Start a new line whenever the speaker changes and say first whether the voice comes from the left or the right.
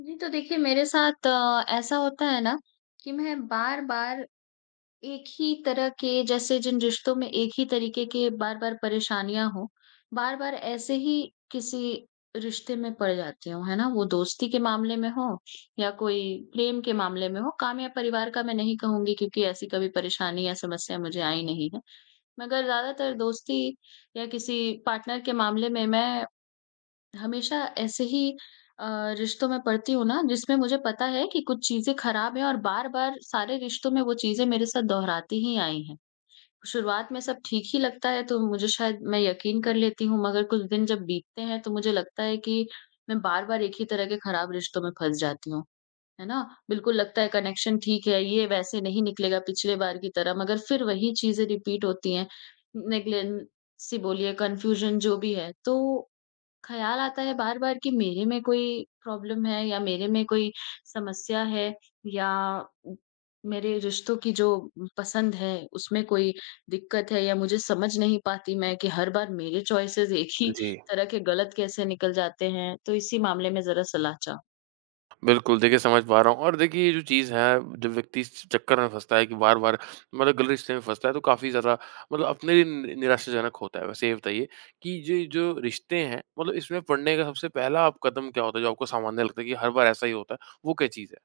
left: जी, तो देखिए मेरे साथ ऐसा होता है ना कि मैं बार-बार एक ही तरह के जैसे जिन रिश्तों में एक ही तरीके के बार-बार परेशानियां हो, बार-बार ऐसे ही किसी रिश्ते में पड़ जाती हूँ, है ना? वो दोस्ती के मामले में हो या कोई प्रेम के मामले में हो। काम या परिवार का मैं नहीं कहूँगी क्योंकि ऐसी कभी परेशानी या समस्या मुझे आई नहीं है। मगर ज़्यादातर दोस्ती या किसी पार्टनर के मामले में मैं हमेशा ऐसे ही अ, रिश्तों में पड़ती हूँ ना, जिसमें मुझे पता है कि कुछ चीज़ें खराब हैं और बार-बार सारे रिश्तों में वो चीज़ें मेरे साथ दोहराती ही आई हैं। शुरुआत में सब ठीक ही लगता है तो मुझे शायद मैं यकीन कर लेती हूँ, मगर कुछ दिन जब बीतते हैं तो मुझे लगता है कि मैं बार-बार एक ही तरह के खराब रिश्तों में फँस जाती हूँ। है ना? बिल्कुल लगता है कनेक्शन ठीक है, ये वैसे नहीं निकलेगा पिछले बार की तरह, मगर फिर वही चीज़ें रिपीट होती हैं। नेगलेन सी बोलिए, कन्फ्यूज़न जो भी है। तो ख़्याल आता है बार-बार कि मेरे में कोई प्रॉब्लम है या मेरे में कोई समस्या है, या उ मेरे रिश्तों की जो पसंद है उसमें कोई दिक्कत है, या मुझे समझ नहीं पाती मैं कि हर बार मेरे चॉइसेस एक ही
right: जी,
left: तरह के गलत कैसे निकल जाते हैं। तो इसी मामले में ज़रा सलाह
right: बिल्कुल देखिए समझ पा रहा हूँ। और देखिए ये जो चीज़ है, जब व्यक्ति इस चक्कर में फँसता है कि बार-बार मतलब गलत रिश्ते में फँसता है, तो काफ़ी ज़्यादा मतलब अपने लिए नि निराशाजनक होता है। वैसे ये बताइए कि ये जो रिश्ते हैं, मतलब इसमें पड़ने का सबसे पहला आप कदम क्या होता है जो आपको सामान्य लगता है कि हर बार ऐसा ही होता है, वो क्या चीज़ है?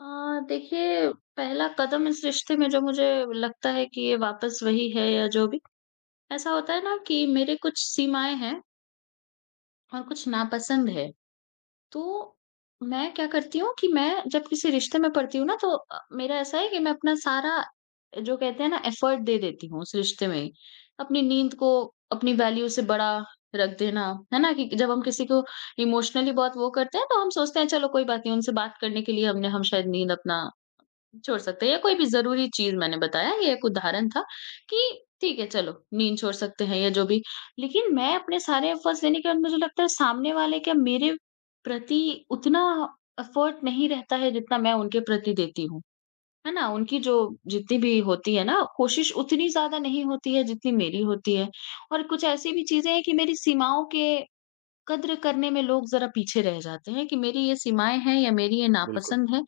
left: देखिए, पहला कदम इस रिश्ते में जो मुझे लगता है कि ये वापस वही है या जो भी, ऐसा होता है ना कि मेरे कुछ सीमाएँ हैं और कुछ नापसंद है। तो, मैं क्या करती हूँ कि मैं जब किसी रिश्ते में पड़ती हूँ ना, तो मेरा ऐसा है कि मैं अपना सारा जो कहते हैं ना एफर्ट दे देती हूँ उस रिश्ते में ही। अपनी नींद को अपनी वैल्यू से बड़ा रख देना, है ना? कि जब हम किसी को इमोशनली बहुत वो करते हैं तो हम सोचते हैं चलो कोई बात नहीं, उनसे बात करने के लिए हमने हम शायद नींद अपना छोड़ सकते हैं या कोई भी ज़रूरी चीज़। मैंने बताया, ये एक उदाहरण था कि ठीक है चलो, नींद छोड़ सकते हैं या जो भी। लेकिन मैं अपने सारे एफ़र्ट्स देने के बाद, मुझे लगता है सामने वाले का मेरे प्रति उतना एफ़र्ट नहीं रहता है जितना मैं उनके प्रति देती हूँ, है ना? उनकी जो जितनी भी होती है ना कोशिश, उतनी ज़्यादा नहीं होती है जितनी मेरी होती है। और कुछ ऐसी भी चीज़ें हैं कि मेरी सीमाओं के कद्र करने में लोग ज़रा पीछे रह जाते हैं, कि मेरी ये सीमाएँ हैं या मेरी ये
right: बिल्कुल।
left: नापसंद है।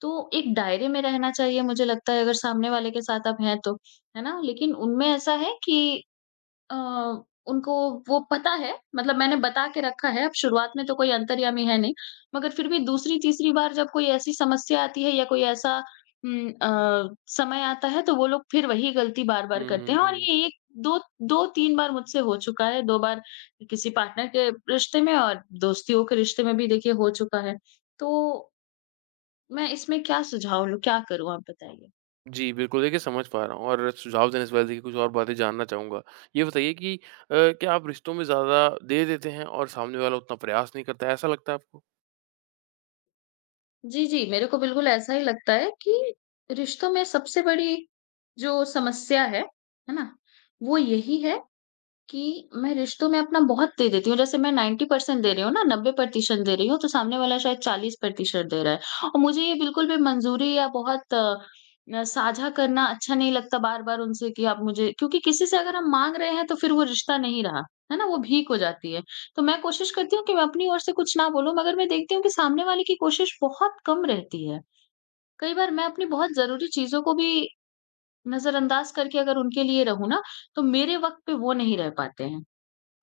left: तो एक दायरे में रहना चाहिए, मुझे लगता है, अगर सामने वाले के साथ आप हैं तो, है ना? लेकिन उनमें ऐसा है कि अ, उनको वो पता है, मतलब मैंने बता के रखा है। अब शुरुआत में तो कोई अंतर्यामी है नहीं, मगर फिर भी दूसरी-तीसरी बार जब कोई ऐसी समस्या आती है या कोई ऐसा समय आता है, तो वो लोग फिर वही गलती बार-बार करते हैं। और
right: हुँ,
left: ये एक दो 2-3 बार मुझसे हो चुका है, 2 बार किसी पार्टनर के रिश्ते में और दोस्तियों के रिश्ते में भी, देखिए, हो चुका है। तो मैं इसमें क्या सुझाव लूँ, क्या करूँ, आप बताइए?
right: जी बिल्कुल देखिए समझ पा रहा हूँ और सुझाव देने से पहले देखिए कुछ और बातें जानना चाहूँगा। ये बताइए कि क्या आप रिश्तों में ज़्यादा दे देते हैं और सामने वाला उतना प्रयास नहीं करता है, ऐसा लगता है आपको?
left: जी, जी, मेरे को बिल्कुल ऐसा ही लगता है कि रिश्तों में सबसे बड़ी जो समस्या है ना? वो यही है कि मैं रिश्तों में अपना बहुत दे देती हूँ। जैसे मैं 90% दे रही हूँ ना, 90% दे रही हूँ, तो सामने वाला शायद 40% दे रहा है। और मुझे ये बिल्कुल भी मंजूरी या बहुत साझा करना अच्छा नहीं लगता बार-बार उनसे कि आप मुझे, क्योंकि किसी से अगर हम माँग रहे हैं, तो फिर वो रिश्ता नहीं रहा, है ना? वो भीख हो जाती है। तो मैं कोशिश करती हूँ कि मैं अपनी ओर से कुछ ना बोलूँ, मगर मैं देखती हूँ कि सामने वाले की कोशिश बहुत कम रहती है। कई बार मैं अपनी बहुत ज़रूरी चीज़ों को भी नज़रअंदाज करके अगर उनके लिए रहूँ ना, तो मेरे वक़्त पे वो नहीं रह पाते हैं।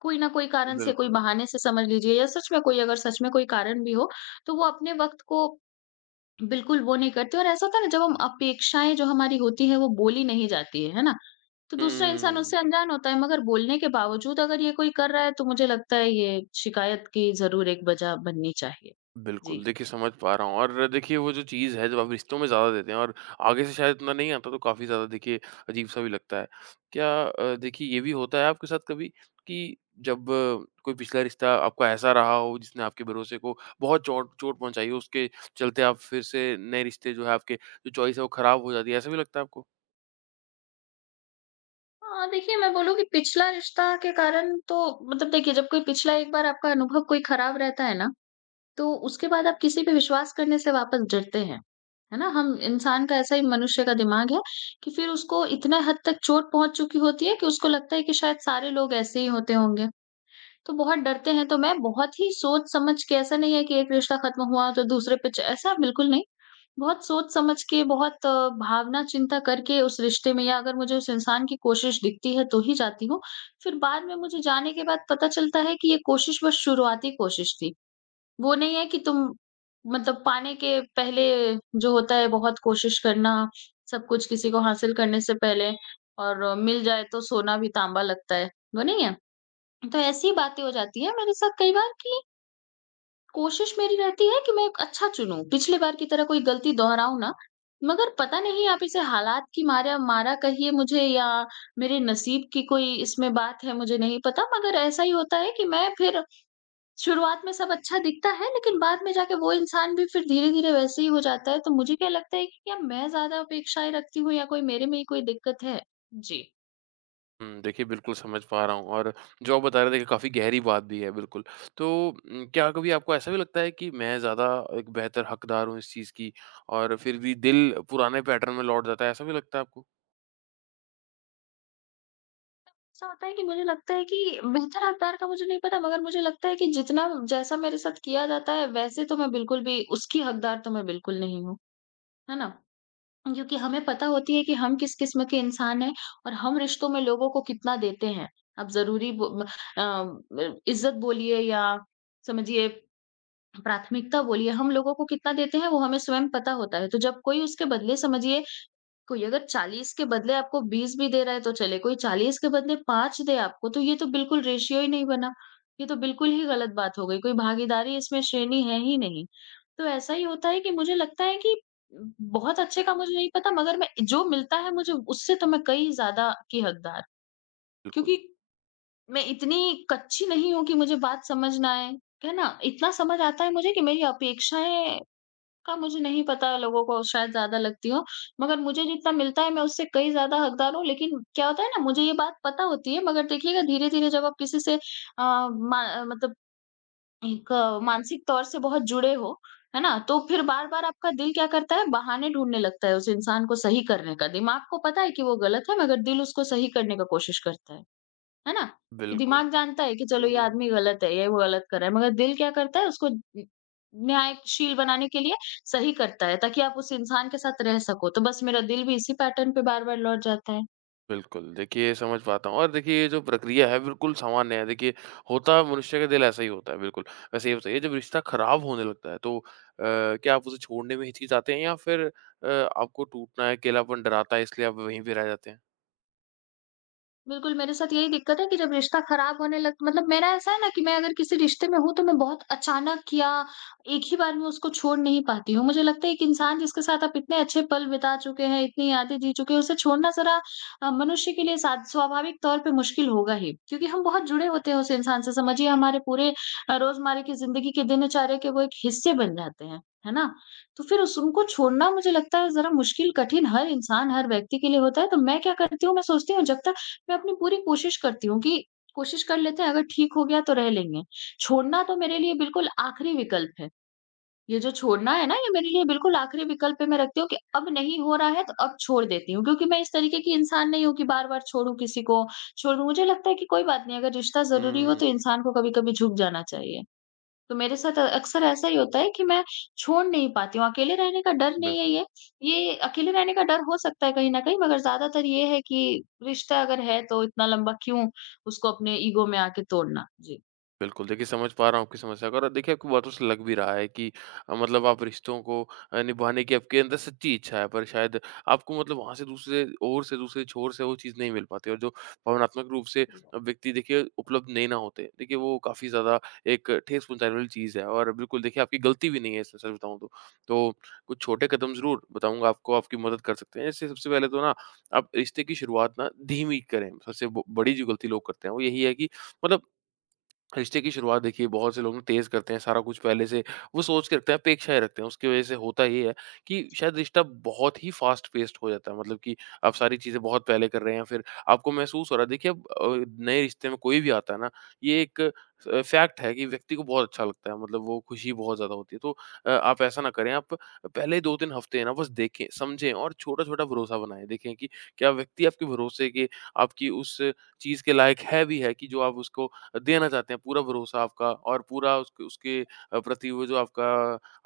left: कोई ना कोई कारण से, कोई
right: बिल्कुल।
left: बहाने से समझ लीजिए, या सच में कोई अगर सच में कोई कारण भी हो, तो वो अपने वक़्त को बिल्कुल वो नहीं करते। और ऐसा होता है ना, जब हम अपेक्षाएँ जो हमारी होती हैं वो बोली नहीं जाती है ना? तो दूसरा इंसान
right: हुँ।
left: उससे अनजान होता है, मगर बोलने के बावजूद अगर ये कोई कर रहा है तो मुझे लगता है ये शिकायत की ज़रूर एक वजह बननी चाहिए। जी।
right: बिल्कुल, देखिए समझ पा रहा हूँ। और देखिए वो जो चीज़ है, जब आप रिश्तों में ज़्यादा देते हैं और आगे से शायद इतना नहीं आता, तो काफ़ी ज़्यादा देखिए अजीब-सा भी लगता है। क्या देखिए ये भी होता है आपके साथ कभी कि जब कोई पिछला रिश्ता आपका ऐसा रहा हो जिसने आपके भरोसे को बहुत चोट चोट पहुँचाई हो, उसके चलते आप फिर से नए रिश्ते जो है आपके जो चॉइस है वो खराब हो जाती है, ऐसा भी लगता है आपको?
left: हाँ, देखिए, मैं बोलूँगी पिछला रिश्ता के कारण, तो मतलब देखिए, जब कोई पिछला एक बार आपका अनुभव कोई खराब रहता है ना, तो उसके बाद आप किसी पे विश्वास करने से वापस डरते हैं, है ना? हम इंसान का ऐसा ही मनुष्य का दिमाग है कि फिर उसको इतना हद तक चोट पहुँच चुकी होती है कि उसको लगता है कि शायद सारे लोग ऐसे ही होते होंगे। तो बहुत डरते हैं, तो मैं बहुत ही सोच-समझ के, ऐसा नहीं है कि एक रिश्ता खत्म हुआ तो दूसरे पे च ऐसा बिल्कुल नहीं। बहुत सोच-समझ के, बहुत भावना चिंता करके उस रिश्ते में, या अगर मुझे उस इंसान की कोशिश दिखती है तो ही जाती हूँ। फिर बाद में मुझे, जाने के बाद, पता चलता है कि ये कोशिश बस शुरुआती कोशिश थी। वो नहीं है कि तुम मतलब पाने के पहले जो होता है बहुत कोशिश करना, सब कुछ, किसी को हासिल करने से पहले, और मिल जाए तो सोना भी तांबा लगता है, वो नहीं है? तो ऐसी बातें हो जाती हैं मेरे साथ कई बार, कि कोशिश मेरी रहती है कि मैं एक अच्छा चुनूँ, पिछली बार की तरह कोई गलती दोहराऊँ ना, मगर पता नहीं आप इसे हालात की मारा मारा कहिए मुझे, या मेरे नसीब की कोई इसमें बात है, मुझे नहीं पता। मगर ऐसा ही होता है कि मैं फिर, शुरुआत में सब अच्छा दिखता है, लेकिन बाद में जाके वो इंसान भी फिर धीरे-धीरे वैसे ही हो जाता है। तो मुझे क्या लगता है कि क्या मैं ज़्यादा अपेक्षाएँ रखती हूँ, या कोई मेरे में ही कोई दिक्कत है? जी।
right: हुँ, देखिए बिल्कुल समझ पा रहा हूँ। और जो आप बता रहे थे देखिए काफ़ी गहरी बात भी है बिल्कुल। तो क्या कभी आपको ऐसा भी लगता है कि मैं ज़्यादा एक बेहतर हकदार हूँ इस चीज़ की, और फिर भी दिल पुराने पैटर्न में लौट जाता है, ऐसा भी लगता है आपको?
left: ऐसा होता है कि मुझे लगता है कि बेहतर हकदार का मुझे नहीं पता, मगर मुझे लगता है कि जितना जैसा मेरे साथ किया जाता है, वैसे तो मैं बिल्कुल भी उसकी हकदार, तो मैं बिल्कुल नहीं हूँ, है ना? क्योंकि हमें पता होती है कि हम किस किस्म के इंसान हैं और हम रिश्तों में लोगों को कितना देते हैं। अब ज़रूरी अ, इज़्ज़त बोलिए या समझिए, प्राथमिकता बोलिए, हम लोगों को कितना देते हैं वो हमें स्वयं पता होता है। तो जब कोई उसके बदले समझिए, कोई अगर 40 के बदले आपको 20 भी दे रहा है तो चले, कोई 40 के बदले 5 दे आपको तो ये तो बिल्कुल रेशियो ही नहीं बना। ये तो बिल्कुल ही गलत बात हो गई, कोई भागीदारी इसमें श्रेणी है ही नहीं। तो ऐसा ही होता है कि मुझे लगता है कि बहुत अच्छे का मुझे नहीं पता, मगर मैं जो मिलता है मुझे उससे तो मैं कई ज़्यादा की हकदार,
right: बिल्कुल,
left: क्योंकि मैं इतनी कच्ची नहीं हूँ कि मुझे बात समझ ना आए, है ना? इतना समझ आता है मुझे कि मेरी अपेक्षाएँ का मुझे नहीं पता, लोगों को शायद ज़्यादा लगती हो, मगर मुझे जितना मिलता है मैं उससे कई ज़्यादा हकदार हूँ। लेकिन क्या होता है ना, मुझे ये बात पता होती है, मगर देखिएगा धीरे-धीरे जब आप किसी से मतलब एक मानसिक तौर से बहुत जुड़े हो, है ना? तो फिर बार-बार आपका दिल क्या करता है, बहाने ढूँढने लगता है उस इंसान को सही करने का। दिमाग को पता है कि वो गलत है, मगर दिल उसको सही करने का कोशिश करता है। है ना? कि
right: बिल्कुल।
left: दिमाग जानता है कि चलो
right: हुँ,
left: ये
right: हुँ, हुँ।
left: आदमी गलत है, ये वो गलत कर रहा है, मगर दिल क्या करता है, उसको उ न्यायशील बनाने के लिए सही करता है, ताकि आप उस इंसान के साथ रह सको। तो बस मेरा दिल भी इसी पैटर्न पे बार-बार लौट जाता है।
right: बिल्कुल, देखिए समझ पाता हूँ। और देखिए ये जो प्रक्रिया है बिल्कुल सामान्य है। देखिए होता मनुष्य का दिल ऐसा ही होता है बिल्कुल। वैसे ये बताइए जब रिश्ता ख़राब होने लगता है तो क्या आप उसे छोड़ने में हिचकिचाते हैं या फिर आपको टूटना है, अकेलापन डराता है इसलिए आप वहीं पे रह जाते हैं?
left: बिल्कुल, मेरे साथ यही दिक्कत है कि जब रिश्ता खराब होने लग मतलब मेरा ऐसा है ना कि मैं अगर किसी रिश्ते में हूँ, तो मैं बहुत अचानक या एक ही बार में उसको छोड़ नहीं पाती हूँ। मुझे लगता है एक इंसान जिसके साथ आप इतने अच्छे पल बिता चुके हैं, इतनी यादें जी चुके हैं, उसे छोड़ना ज़रा मनुष्य के लिए साद स्वाभाविक तौर पे मुश्किल होगा ही। क्योंकि हम बहुत जुड़े होते हैं उस इंसान से, समझिए हमारे पूरे रोज़मर्रा की ज़िंदगी के दिनचर्या के वो एक हिस्से बन जाते हैं, है ना? तो फिर उस उनको छोड़ना मुझे लगता है ज़रा मुश्किल, कठिन, हर इंसान, हर व्यक्ति के लिए होता है। तो मैं क्या करती हूँ, मैं सोचती हूँ जब तक मैं अपनी पूरी कोशिश करती हूँ कि कोशिश कर लेते हैं, अगर ठीक हो गया तो रह लेंगे। छोड़ना तो मेरे लिए बिल्कुल आखिरी विकल्प है। ये जो छोड़ना है ना, ये मेरे लिए बिल्कुल आखिरी विकल्प है। मैं रखती हूँ कि अब नहीं हो रहा है तो अब छोड़ देती हूँ, क्योंकि मैं इस तरीके की इंसान नहीं हूँ कि बार-बार छोड़ूँ किसी को, छोड़ूँ। मुझे लगता है कि कोई बात नहीं, अगर रिश्ता ज़रूरी हो तो
right: हुँ।
left: इंसान को कभी-कभी झुक जाना चाहिए। तो मेरे साथ अक्सर ऐसा ही होता है कि मैं छोड़ नहीं पाती हूँ। अकेले रहने का डर नहीं है
right: बिल्कुल,
left: ये अकेले रहने का डर हो सकता है कहीं न कहीं, मगर ज़्यादातर ये है कि रिश्ता अगर है तो इतना लंबा क्यों उसको अपने ईगो में आके तोड़ना? जी।
right: बिल्कुल। देखिए, समझ पा रहा हूँ आपकी समस्या को। और देखिए, आपकी बातों से लग भी रहा है कि मतलब आप रिश्तों को निभाने की आपके अंदर सच्ची इच्छा है, पर शायद आपको मतलब वहाँ से दूसरे ओर से, दूसरे छोर से वो चीज़ नहीं मिल पाती। और जो भावनात्मक रूप से व्यक्ति देखिए उपलब्ध नहीं ना होते, देखिए वो काफ़ी ज़्यादा एक ठेस पहुँचाने वाली चीज़ है। और बिल्कुल देखिए आपकी गलती भी नहीं है इसमें, सच बताऊँ तो। तो कुछ छोटे कदम ज़रूर बताऊँगा आपको, आपकी मदद कर सकते हैं। जैसे सबसे पहले तो ना, आप रिश्ते की शुरुआत ना धीमी करें। सबसे ब बड़ी जो गलती लोग करते हैं, वो यही है कि मतलब रिश्ते की शुरुआत देखिए बहुत से लोग ना तेज करते हैं, सारा कुछ पहले से वो सोच के रखते हैं, अपेक्षाएं रखते हैं। उसकी वजह से होता ये है कि शायद रिश्ता बहुत ही फास्ट पेस्ड हो जाता है, मतलब कि आप सारी चीजें बहुत पहले कर रहे हैं, फिर आपको महसूस हो रहा है देखिए अब नए रिश्ते में कोई भी आता है ना, ये एक फैक्ट है कि व्यक्ति को बहुत अच्छा लगता है, मतलब वो खुशी बहुत ज्यादा होती है। तो आप ऐसा ना करें, आप पहले दो तीन हफ्ते हैं ना बस देखें समझें और छोटा छोटा भरोसा बनाएं। देखें कि क्या व्यक्ति आपके भरोसे के आपकी उस चीज के लायक है भी है कि जो आप उसको देना चाहते हैं, पूरा भरोसा आपका और पूरा उस उसके प्रति वो जो आपका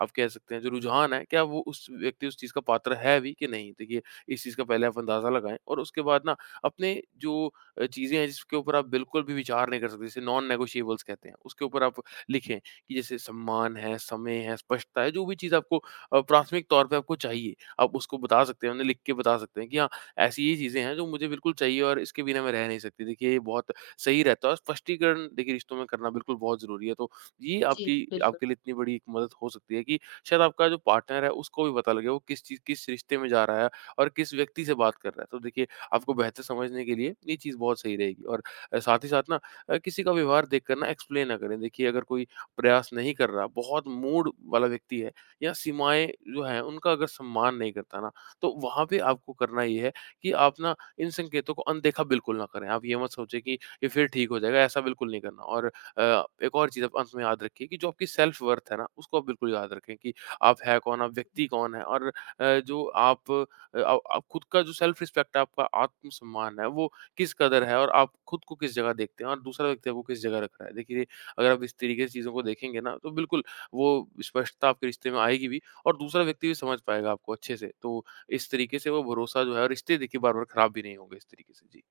right: आप कह सकते हैं जो रुझान है, क्या वो उस व्यक्ति उस चीज़ का पात्र है भी कि नहीं? देखिए, इस चीज़ का पहले आप अंदाज़ा लगाएँ। और उसके बाद ना अपने जो चीज़ें हैं जिसके ऊपर आप बिल्कुल भी विचार नहीं कर सकते, जिसे नॉन नेगोशिएबल्स कहते हैं, उसके ऊपर आप लिखें कि जैसे सम्मान है, समय है, स्पष्टता है, जो भी चीज़ आपको प्राथमिक तौर पे आपको चाहिए, आप उसको बता सकते हैं, उन्हें लिख के बता सकते हैं कि हाँ, ऐसी ये चीज़ें हैं जो मुझे बिल्कुल चाहिए और इसके बिना मैं रह नहीं सकती। देखिए, ये बहुत सही रहता है। और स्पष्टीकरण देखिए रिश्तों में करना बिल्कुल बहुत ज़रूरी है। तो ये
left: जी,
right: आपकी
left: बिल्कुल।
right: आपके लिए इतनी बड़ी एक मदद हो सकती है कि शायद आपका जो पार्टनर है उसको भी पता लगे वो किस चीज़ किस रिश्ते में जा रहा है और किस व्यक्ति से बात कर रहा है। तो देखिए आपको बेहतर समझने के लिए ये चीज़ बहुत सही रहेगी। और साथ ही साथ ना किसी का व्यवहार देखकर ना एक्सप्लेन ना करें। देखिए अगर कोई प्रयास नहीं कर रहा, बहुत मूड वाला व्यक्ति है या सीमाएँ जो हैं उनका अगर सम्मान नहीं करता ना, तो वहाँ पे आपको करना ये है कि आप ना इन संकेतों को अनदेखा बिल्कुल ना करें। आप ये मत सोचें कि फिर ठीक हो जाएगा, ऐसा बिल्कुल नहीं करना। और एक और चीज़ आप अंत में याद रखिए कि जो आपकी सेल्फ वर्थ है ना, उसको आप बिल्कुल याद रखें कि आप हैं कौन, आप व्यक्ति कौन हैं। और जो आप अ, आ आप खुद का जो सेल्फ रिस्पेक्ट है, आपका आत्म-सम्मान है, वो किस कदर है और आप खुद को किस जगह देखते हैं और दूसरा व्यक्ति आपको किस जगह रख रहा है। देखिए, अगर आप इस तरीके से चीज़ों को देखेंगे ना, तो बिल्कुल वो स्पष्टता आपके रिश्ते में आएगी भी और दूसरा व्यक्ति भी समझ पाएगा आपको अच्छे से। तो इस तरीके से वो भरोसा जो है और रिश्ते देखिए बार-बार खराब भी नहीं होंगे इस तरीके से। जी।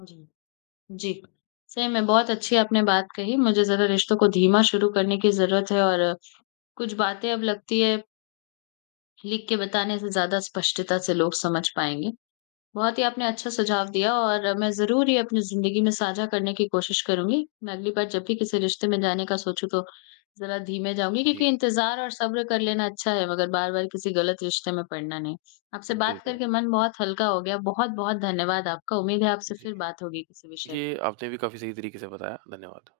left: जी, जी। सही में बहुत अच्छी आपने बात कही। मुझे ज़रा रिश्तों को धीमा शुरू करने की ज़रूरत है, और कुछ बातें, अब लगती है, लिख के बताने से ज़्यादा स्पष्टता से लोग समझ पाएँगे। बहुत ही आपने अच्छा सुझाव दिया और मैं ज़रूर ये अपनी ज़िंदगी में साझा करने की कोशिश करूँगी। मैं अगली बार जब भी किसी रिश्ते में जाने का सोचूँ तो ज़रा धीमे जाऊँगी,
right: जी,
left: क्योंकि इंतज़ार और सब्र कर लेना अच्छा है, मगर बार-बार किसी गलत रिश्ते में पड़ना नहीं। आपसे बात
right: बिल्कुल।
left: करके मन बहुत हल्का हो गया। बहुत-बहुत धन्यवाद आपका। उम्मीद है आपसे
right: जी।
left: फिर बात होगी किसी विषय
right: ये
left: पे।
right: आपने भी काफ़ी सही तरीके से बताया, धन्यवाद।